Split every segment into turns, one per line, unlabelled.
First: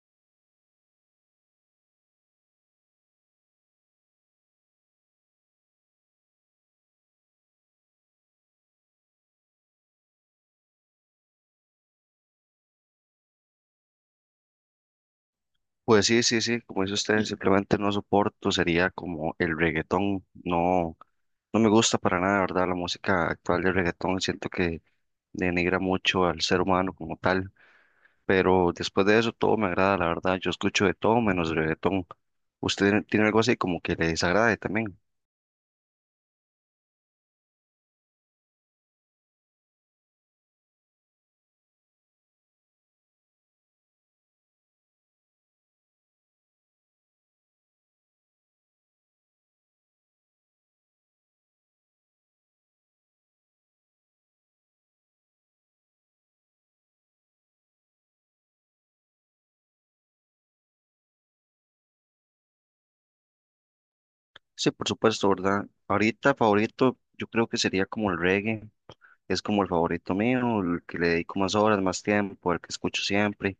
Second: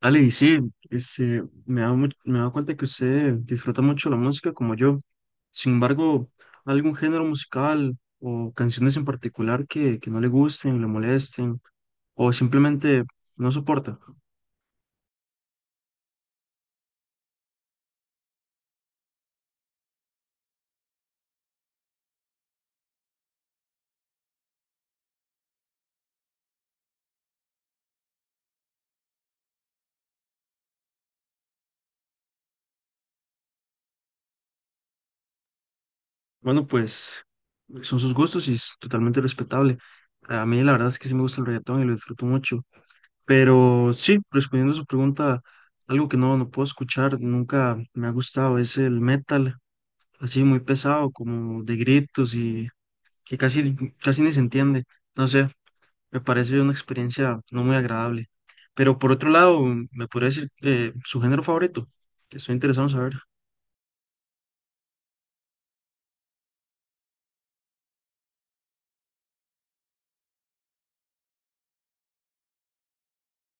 Ale, y sí, me he dado, me he dado cuenta que usted disfruta mucho la música como yo. Sin embargo, ¿algún género musical o canciones en particular que no le gusten, le molesten o simplemente no soporta?
Pues sí, sí, sí, como dice usted, simplemente no soporto, sería como el reggaetón, no, no me gusta para nada, ¿verdad? La música actual del reggaetón, siento que denigra mucho al ser humano como tal, pero después de eso todo me agrada, la verdad, yo escucho de todo menos reggaetón. ¿Usted tiene algo así como que le desagrade también?
Bueno, pues son sus gustos y es totalmente respetable. A mí la verdad es que sí me gusta el reggaetón y lo disfruto mucho. Pero sí, respondiendo a su pregunta, algo que no puedo escuchar, nunca me ha gustado, es el metal, así muy pesado, como de gritos y que casi ni se entiende. No sé, me parece una experiencia no muy agradable. Pero por otro lado, ¿me podría decir su género favorito? Que estoy interesado en saber.
Sí, por supuesto, ¿verdad? Ahorita favorito, yo creo que sería como el reggae, es como el favorito mío, el que le dedico más horas, más tiempo, el que escucho siempre.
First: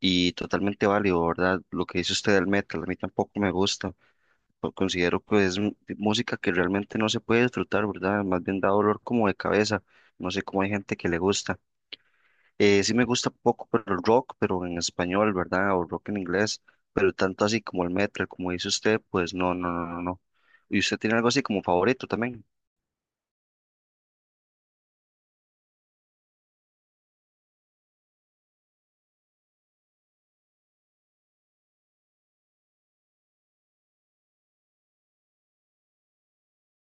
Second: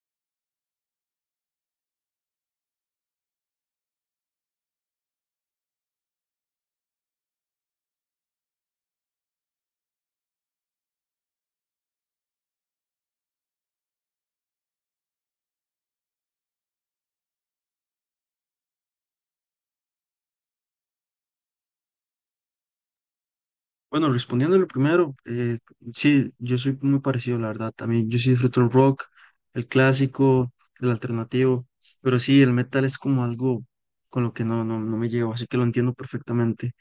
Y totalmente válido, ¿verdad? Lo que dice usted del metal, a mí tampoco me gusta. Pero considero que es música que realmente no se puede disfrutar, ¿verdad? Más bien da dolor como de cabeza. No sé cómo hay gente que le gusta. Sí me gusta poco, pero el rock, pero en español, ¿verdad? O rock en inglés, pero tanto así como el metal, como dice usted, pues no, no, no, no, no. ¿Y usted tiene algo así como favorito también?
Bueno, respondiendo lo primero, sí, yo soy muy parecido, la verdad. También yo sí disfruto el rock, el clásico, el alternativo, pero sí, el metal es como algo con lo que no me llevo, así que lo entiendo perfectamente.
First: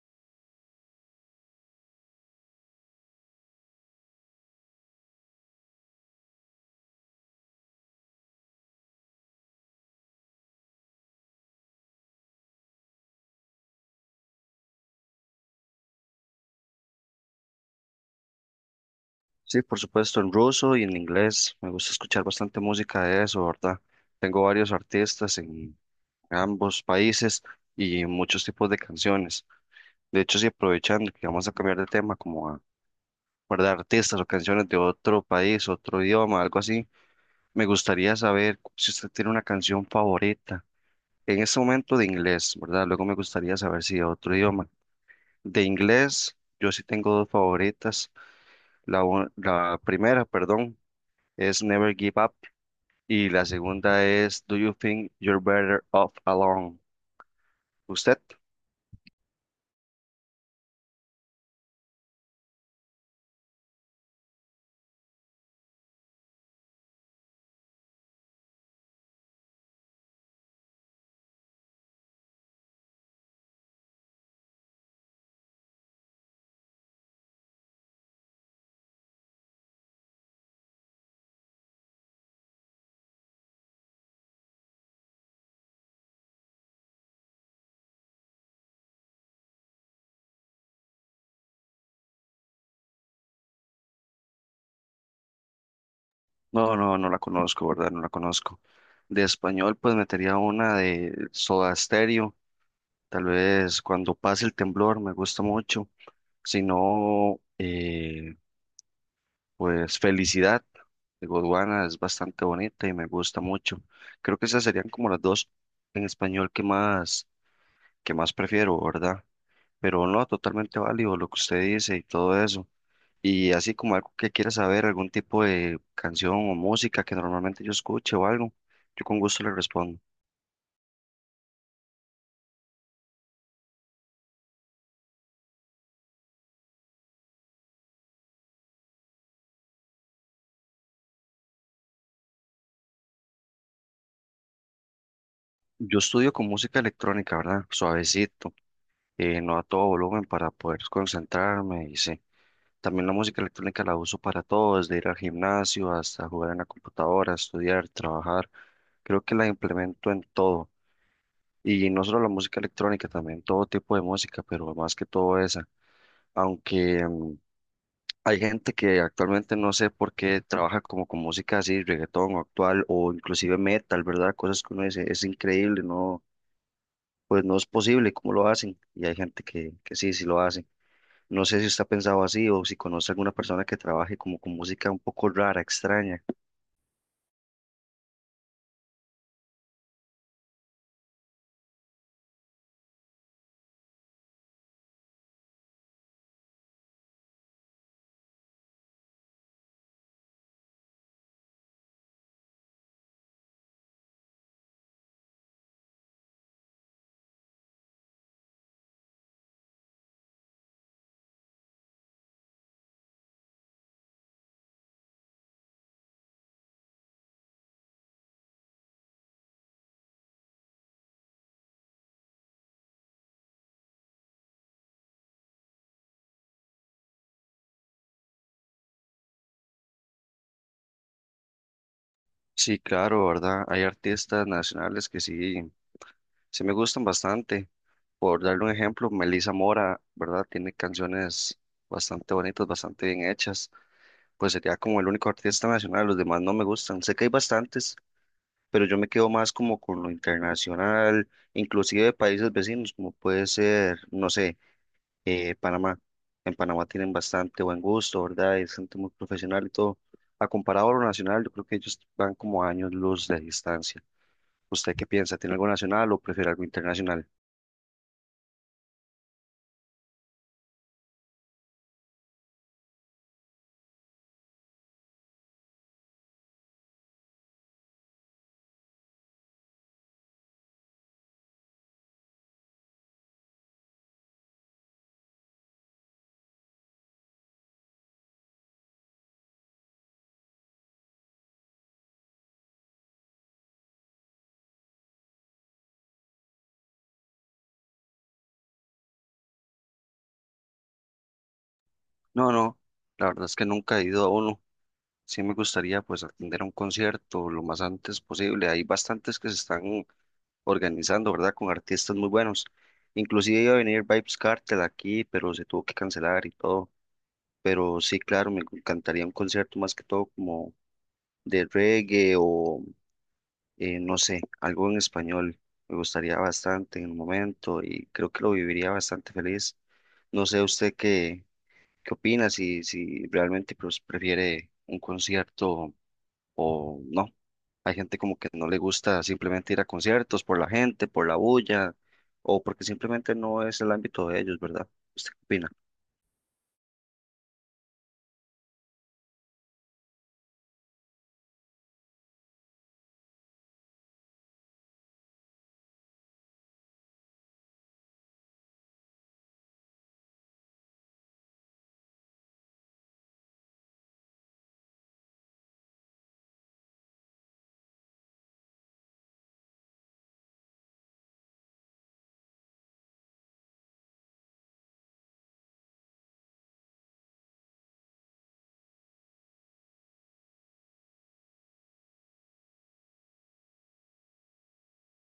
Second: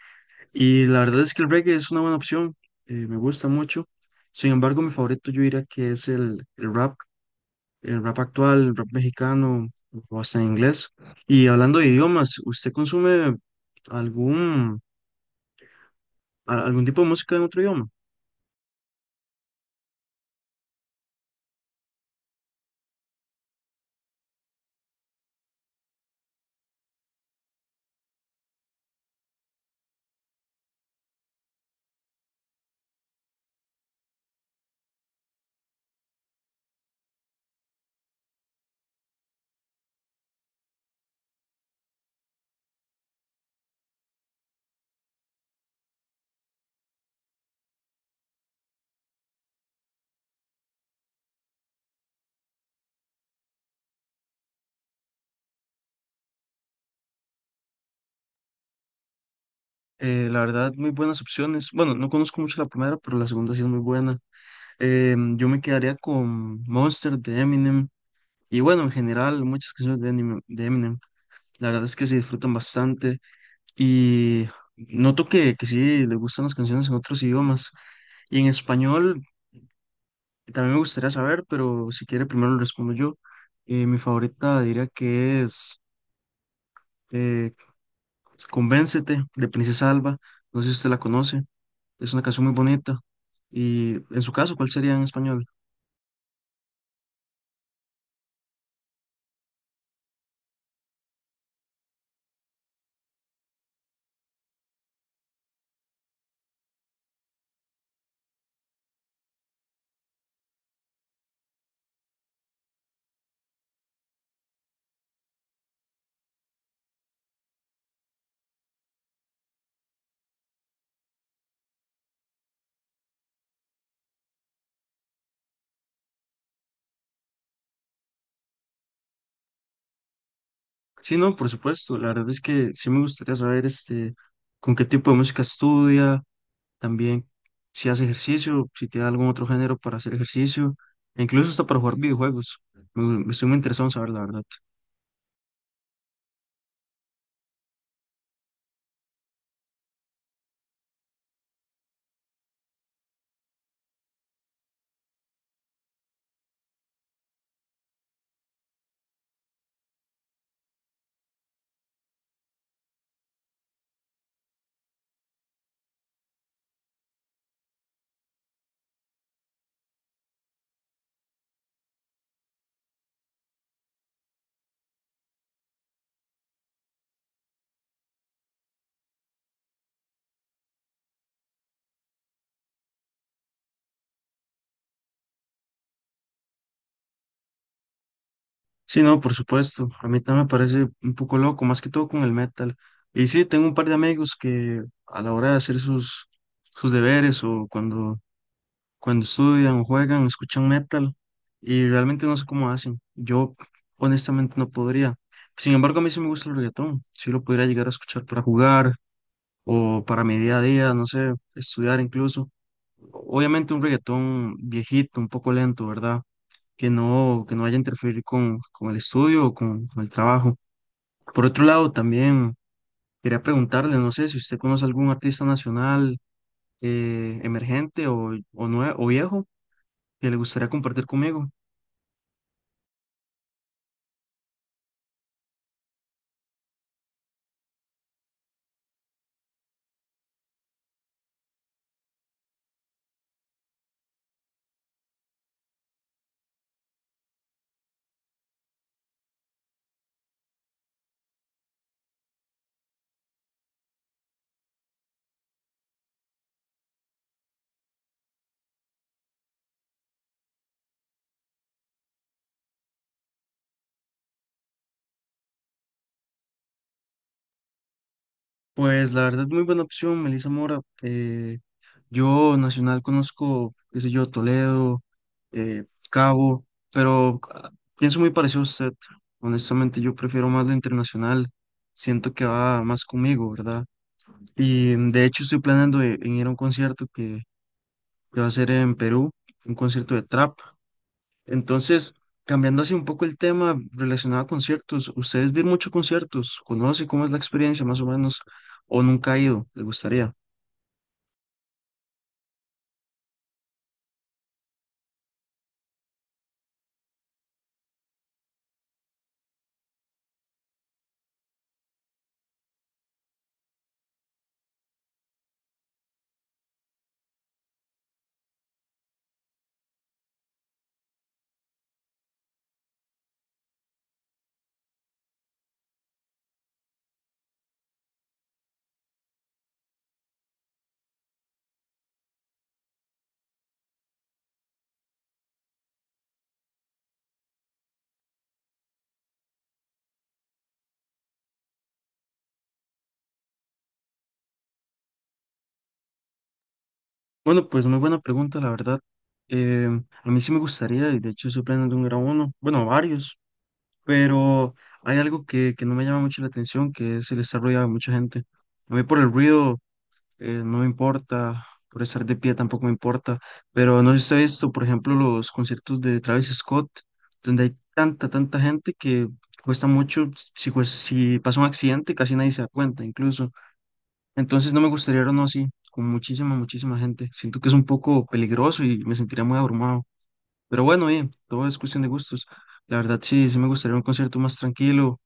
Y la verdad es que el reggae es una buena opción, me gusta mucho. Sin embargo, mi favorito yo diría que es el rap. El rap actual, el rap mexicano o hasta en inglés. Y hablando de idiomas, ¿usted consume algún, algún tipo de música en otro idioma?
Sí, por supuesto, en ruso y en inglés. Me gusta escuchar bastante música de eso, ¿verdad? Tengo varios artistas en ambos países y muchos tipos de canciones. De hecho, si aprovechando que vamos a cambiar de tema, como a guardar artistas o canciones de otro país, otro idioma, algo así, me gustaría saber si usted tiene una canción favorita. En este momento de inglés, ¿verdad? Luego me gustaría saber si de otro idioma. De inglés, yo sí tengo dos favoritas. La primera, perdón, es Never Give Up y la segunda es Do You Think You're Better Off Alone? ¿Usted?
La verdad, muy buenas opciones. Bueno, no conozco mucho la primera, pero la segunda sí es muy buena. Yo me quedaría con Monster de Eminem. Y bueno, en general, muchas canciones de Eminem, La verdad es que se disfrutan bastante. Y noto que sí le gustan las canciones en otros idiomas. Y en español. También me gustaría saber, pero si quiere primero lo respondo yo. Mi favorita diría que es eh, Convéncete de Princesa Alba. No sé si usted la conoce. Es una canción muy bonita. Y en su caso, ¿cuál sería en español?
No, no, no la conozco, ¿verdad? No la conozco. De español, pues metería una de Soda Stereo. Tal vez cuando pase el temblor, me gusta mucho. Si no, pues Felicidad de Godwana es bastante bonita y me gusta mucho. Creo que esas serían como las dos en español que más prefiero, ¿verdad? Pero no, totalmente válido lo que usted dice y todo eso. Y así como algo que quiera saber, algún tipo de canción o música que normalmente yo escuche o algo, yo con gusto le respondo.
Sí, no, por supuesto. La verdad es que sí me gustaría saber con qué tipo de música estudia, también si hace ejercicio, si tiene algún otro género para hacer ejercicio, e incluso hasta para jugar videojuegos. Me estoy muy interesado en saber, la verdad.
Yo estudio con música electrónica, ¿verdad? Suavecito, no a todo volumen para poder concentrarme y sí. También la música electrónica la uso para todo, desde ir al gimnasio hasta jugar en la computadora, estudiar, trabajar. Creo que la implemento en todo. Y no solo la música electrónica, también todo tipo de música, pero más que todo esa. Aunque hay gente que actualmente no sé por qué trabaja como con música así, reggaetón o actual o inclusive metal, ¿verdad? Cosas que uno dice, es increíble, no, pues no es posible cómo lo hacen. Y hay gente que sí, sí lo hace. No sé si usted ha pensado así o si conoce alguna persona que trabaje como con música un poco rara, extraña.
Sí, no, por supuesto. A mí también me parece un poco loco, más que todo con el metal. Y sí, tengo un par de amigos que a la hora de hacer sus deberes o cuando estudian o juegan, escuchan metal y realmente no sé cómo hacen. Yo honestamente no podría. Sin embargo, a mí sí me gusta el reggaetón. Sí lo podría llegar a escuchar para jugar o para mi día a día, no sé, estudiar incluso. Obviamente un reggaetón viejito, un poco lento, ¿verdad? Que no vaya a interferir con el estudio o con el trabajo. Por otro lado, también quería preguntarle, no sé si usted conoce algún artista nacional emergente o viejo que le gustaría compartir conmigo.
Sí, claro, ¿verdad? Hay artistas nacionales que sí, sí me gustan bastante. Por darle un ejemplo, Melissa Mora, ¿verdad? Tiene canciones bastante bonitas, bastante bien hechas. Pues sería como el único artista nacional, los demás no me gustan. Sé que hay bastantes, pero yo me quedo más como con lo internacional, inclusive de países vecinos, como puede ser, no sé, Panamá. En Panamá tienen bastante buen gusto, ¿verdad? Es gente muy profesional y todo. A comparado a lo nacional, yo creo que ellos van como a años luz de distancia. ¿Usted qué piensa? ¿Tiene algo nacional o prefiere algo internacional?
Pues la verdad, muy buena opción, Melissa Mora. Yo nacional conozco, qué sé yo, Toledo, eh, Cabo, pero pienso muy parecido a usted. Honestamente, yo prefiero más lo internacional. Siento que va más conmigo, ¿verdad? Y de hecho estoy planeando en ir a un concierto que va a ser en Perú, un concierto de trap. Entonces, cambiando así un poco el tema relacionado a conciertos, ¿ustedes de ir mucho a conciertos? ¿Conoce cómo es la experiencia más o menos? ¿O nunca ha ido? ¿Le gustaría?
No, no, la verdad es que nunca he ido a uno. Sí, me gustaría pues atender a un concierto lo más antes posible. Hay bastantes que se están organizando, ¿verdad? Con artistas muy buenos. Inclusive iba a venir Vibes Cartel aquí, pero se tuvo que cancelar y todo. Pero sí, claro, me encantaría un concierto más que todo como de reggae o no sé, algo en español. Me gustaría bastante en el momento y creo que lo viviría bastante feliz. No sé usted qué, qué opina, si, si realmente pues, prefiere un concierto o no. Hay gente como que no le gusta simplemente ir a conciertos por la gente, por la bulla, o porque simplemente no es el ámbito de ellos, ¿verdad? ¿Usted qué opina?
Bueno, pues muy buena pregunta, la verdad. A mí sí me gustaría, y de hecho estoy planeando un gran uno, bueno, varios, pero hay algo que no me llama mucho la atención, que es el estar rodeado de mucha gente. A mí por el ruido no me importa, por estar de pie tampoco me importa, pero no sé si sabes esto, por ejemplo, los conciertos de Travis Scott, donde hay tanta, tanta gente que cuesta mucho, si, pues, si pasa un accidente casi nadie se da cuenta incluso, entonces no me gustaría ir uno así, con muchísima, muchísima gente, siento que es un poco peligroso y me sentiría muy abrumado, pero bueno, bien, todo es cuestión de gustos, la verdad sí, sí me gustaría un concierto más tranquilo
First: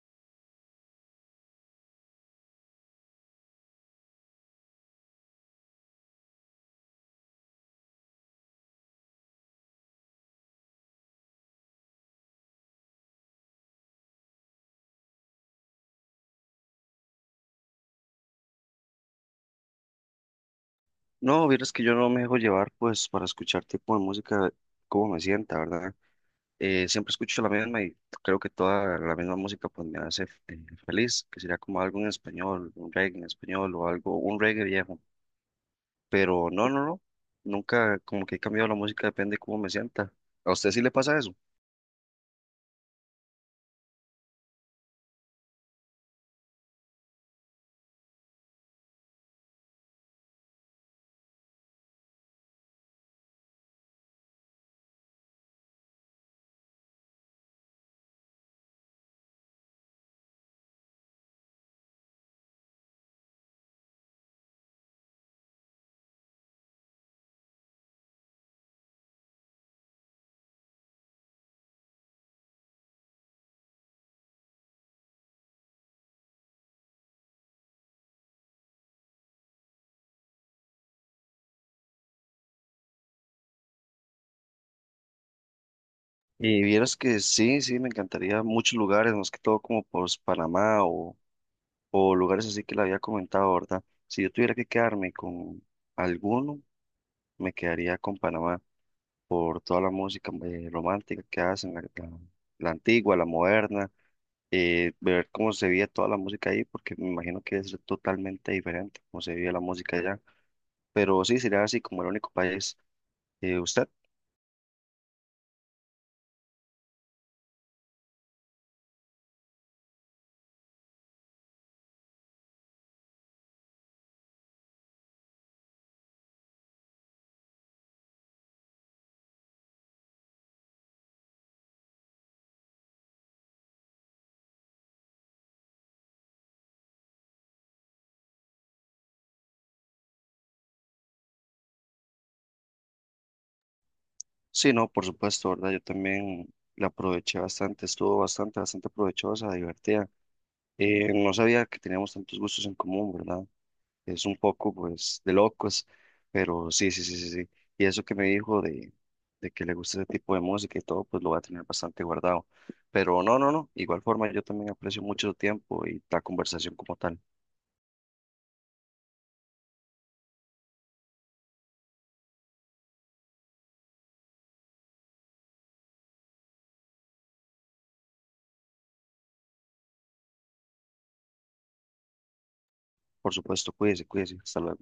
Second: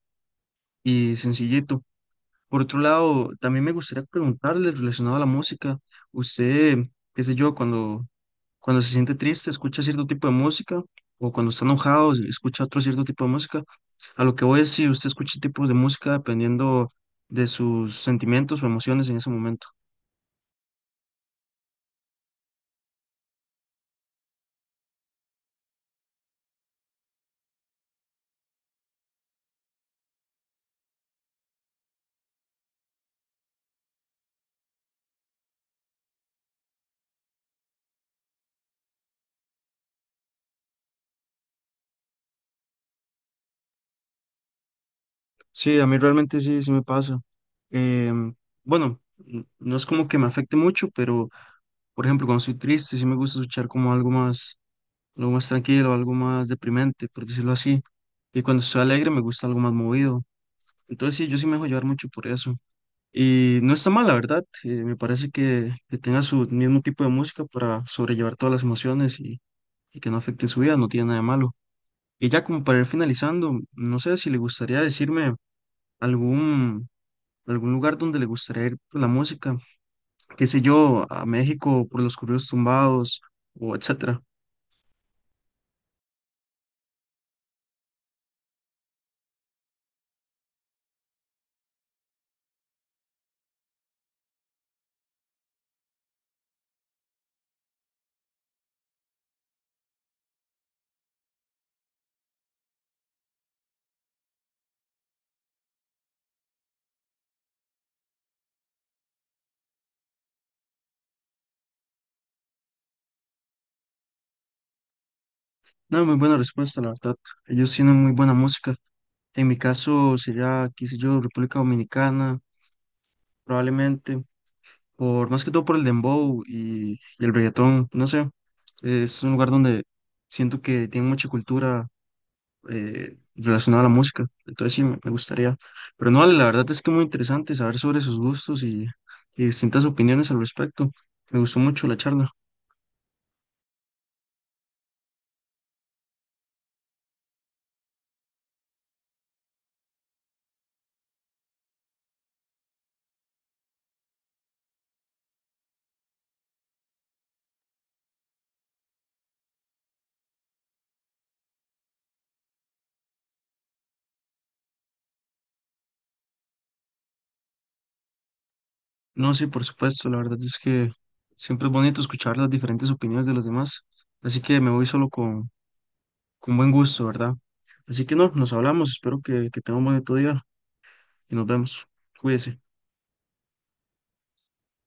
y sencillito. Por otro lado, también me gustaría preguntarle relacionado a la música, usted, qué sé yo, cuando se siente triste, escucha cierto tipo de música, o cuando está enojado, escucha otro cierto tipo de música. A lo que voy es si usted escucha tipos de música dependiendo de sus sentimientos o emociones en ese momento.
No, vieras que yo no me dejo llevar pues para escuchar tipo de música como me sienta, ¿verdad? Siempre escucho la misma y creo que toda la misma música pues me hace eh, feliz, que sería como algo en español, un reggae en español o algo, un reggae viejo. Pero no, no, no, nunca como que he cambiado la música, depende de cómo me sienta. ¿A usted sí le pasa eso?
Sí, a mí realmente sí, sí me pasa. Em, bueno, no es como que me afecte mucho, pero por ejemplo, cuando estoy triste, sí me gusta escuchar como algo más, algo más tranquilo, algo más deprimente, por decirlo así. Y cuando estoy alegre me gusta algo más movido. Entonces sí, yo sí me dejo llevar mucho por eso. Y no está mal, la verdad. Me parece que tenga su mismo tipo de música para sobrellevar todas las emociones y que no afecte su vida, no tiene nada de malo. Y ya como para ir finalizando, no sé si le gustaría decirme algún, algún lugar donde le gustaría ir por la música, qué sé yo, a México por los corridos tumbados o etcétera.
Y vieras que sí, sí, me encantaría muchos lugares, más que todo como por Panamá o lugares así que le había comentado, ¿verdad? Si yo tuviera que quedarme con alguno, me quedaría con Panamá por toda la música romántica que hacen, la antigua, la moderna, ver cómo se veía toda la música ahí, porque me imagino que es totalmente diferente cómo se veía la música allá. Pero sí, sería así como el único país. ¿Usted?
No, muy buena respuesta, la verdad. Ellos tienen muy buena música. En mi caso sería, qué sé yo, República Dominicana, probablemente, por más que todo por el dembow y el reggaetón, no sé, es un lugar donde siento que tiene mucha cultura relacionada a la música, entonces sí, me gustaría. Pero no, la verdad es que muy interesante saber sobre sus gustos y distintas opiniones al respecto. Me gustó mucho la charla.
Sí, no, por supuesto, ¿verdad? Yo también la aproveché bastante, estuvo bastante, bastante provechosa, divertida. No sabía que teníamos tantos gustos en común, ¿verdad? Es un poco, pues, de locos, pero sí, sí, sí, sí, sí. Y eso que me dijo de que le gusta ese tipo de música y todo, pues lo voy a tener bastante guardado. Pero no, no, no, igual forma yo también aprecio mucho su tiempo y la conversación como tal.
No, sí, por supuesto, la verdad es que siempre es bonito escuchar las diferentes opiniones de los demás, así que me voy solo con buen gusto, ¿verdad? Así que no, nos hablamos, espero que tenga un bonito día y nos vemos. Cuídese.
Por supuesto, cuídese, cuídese, hasta luego.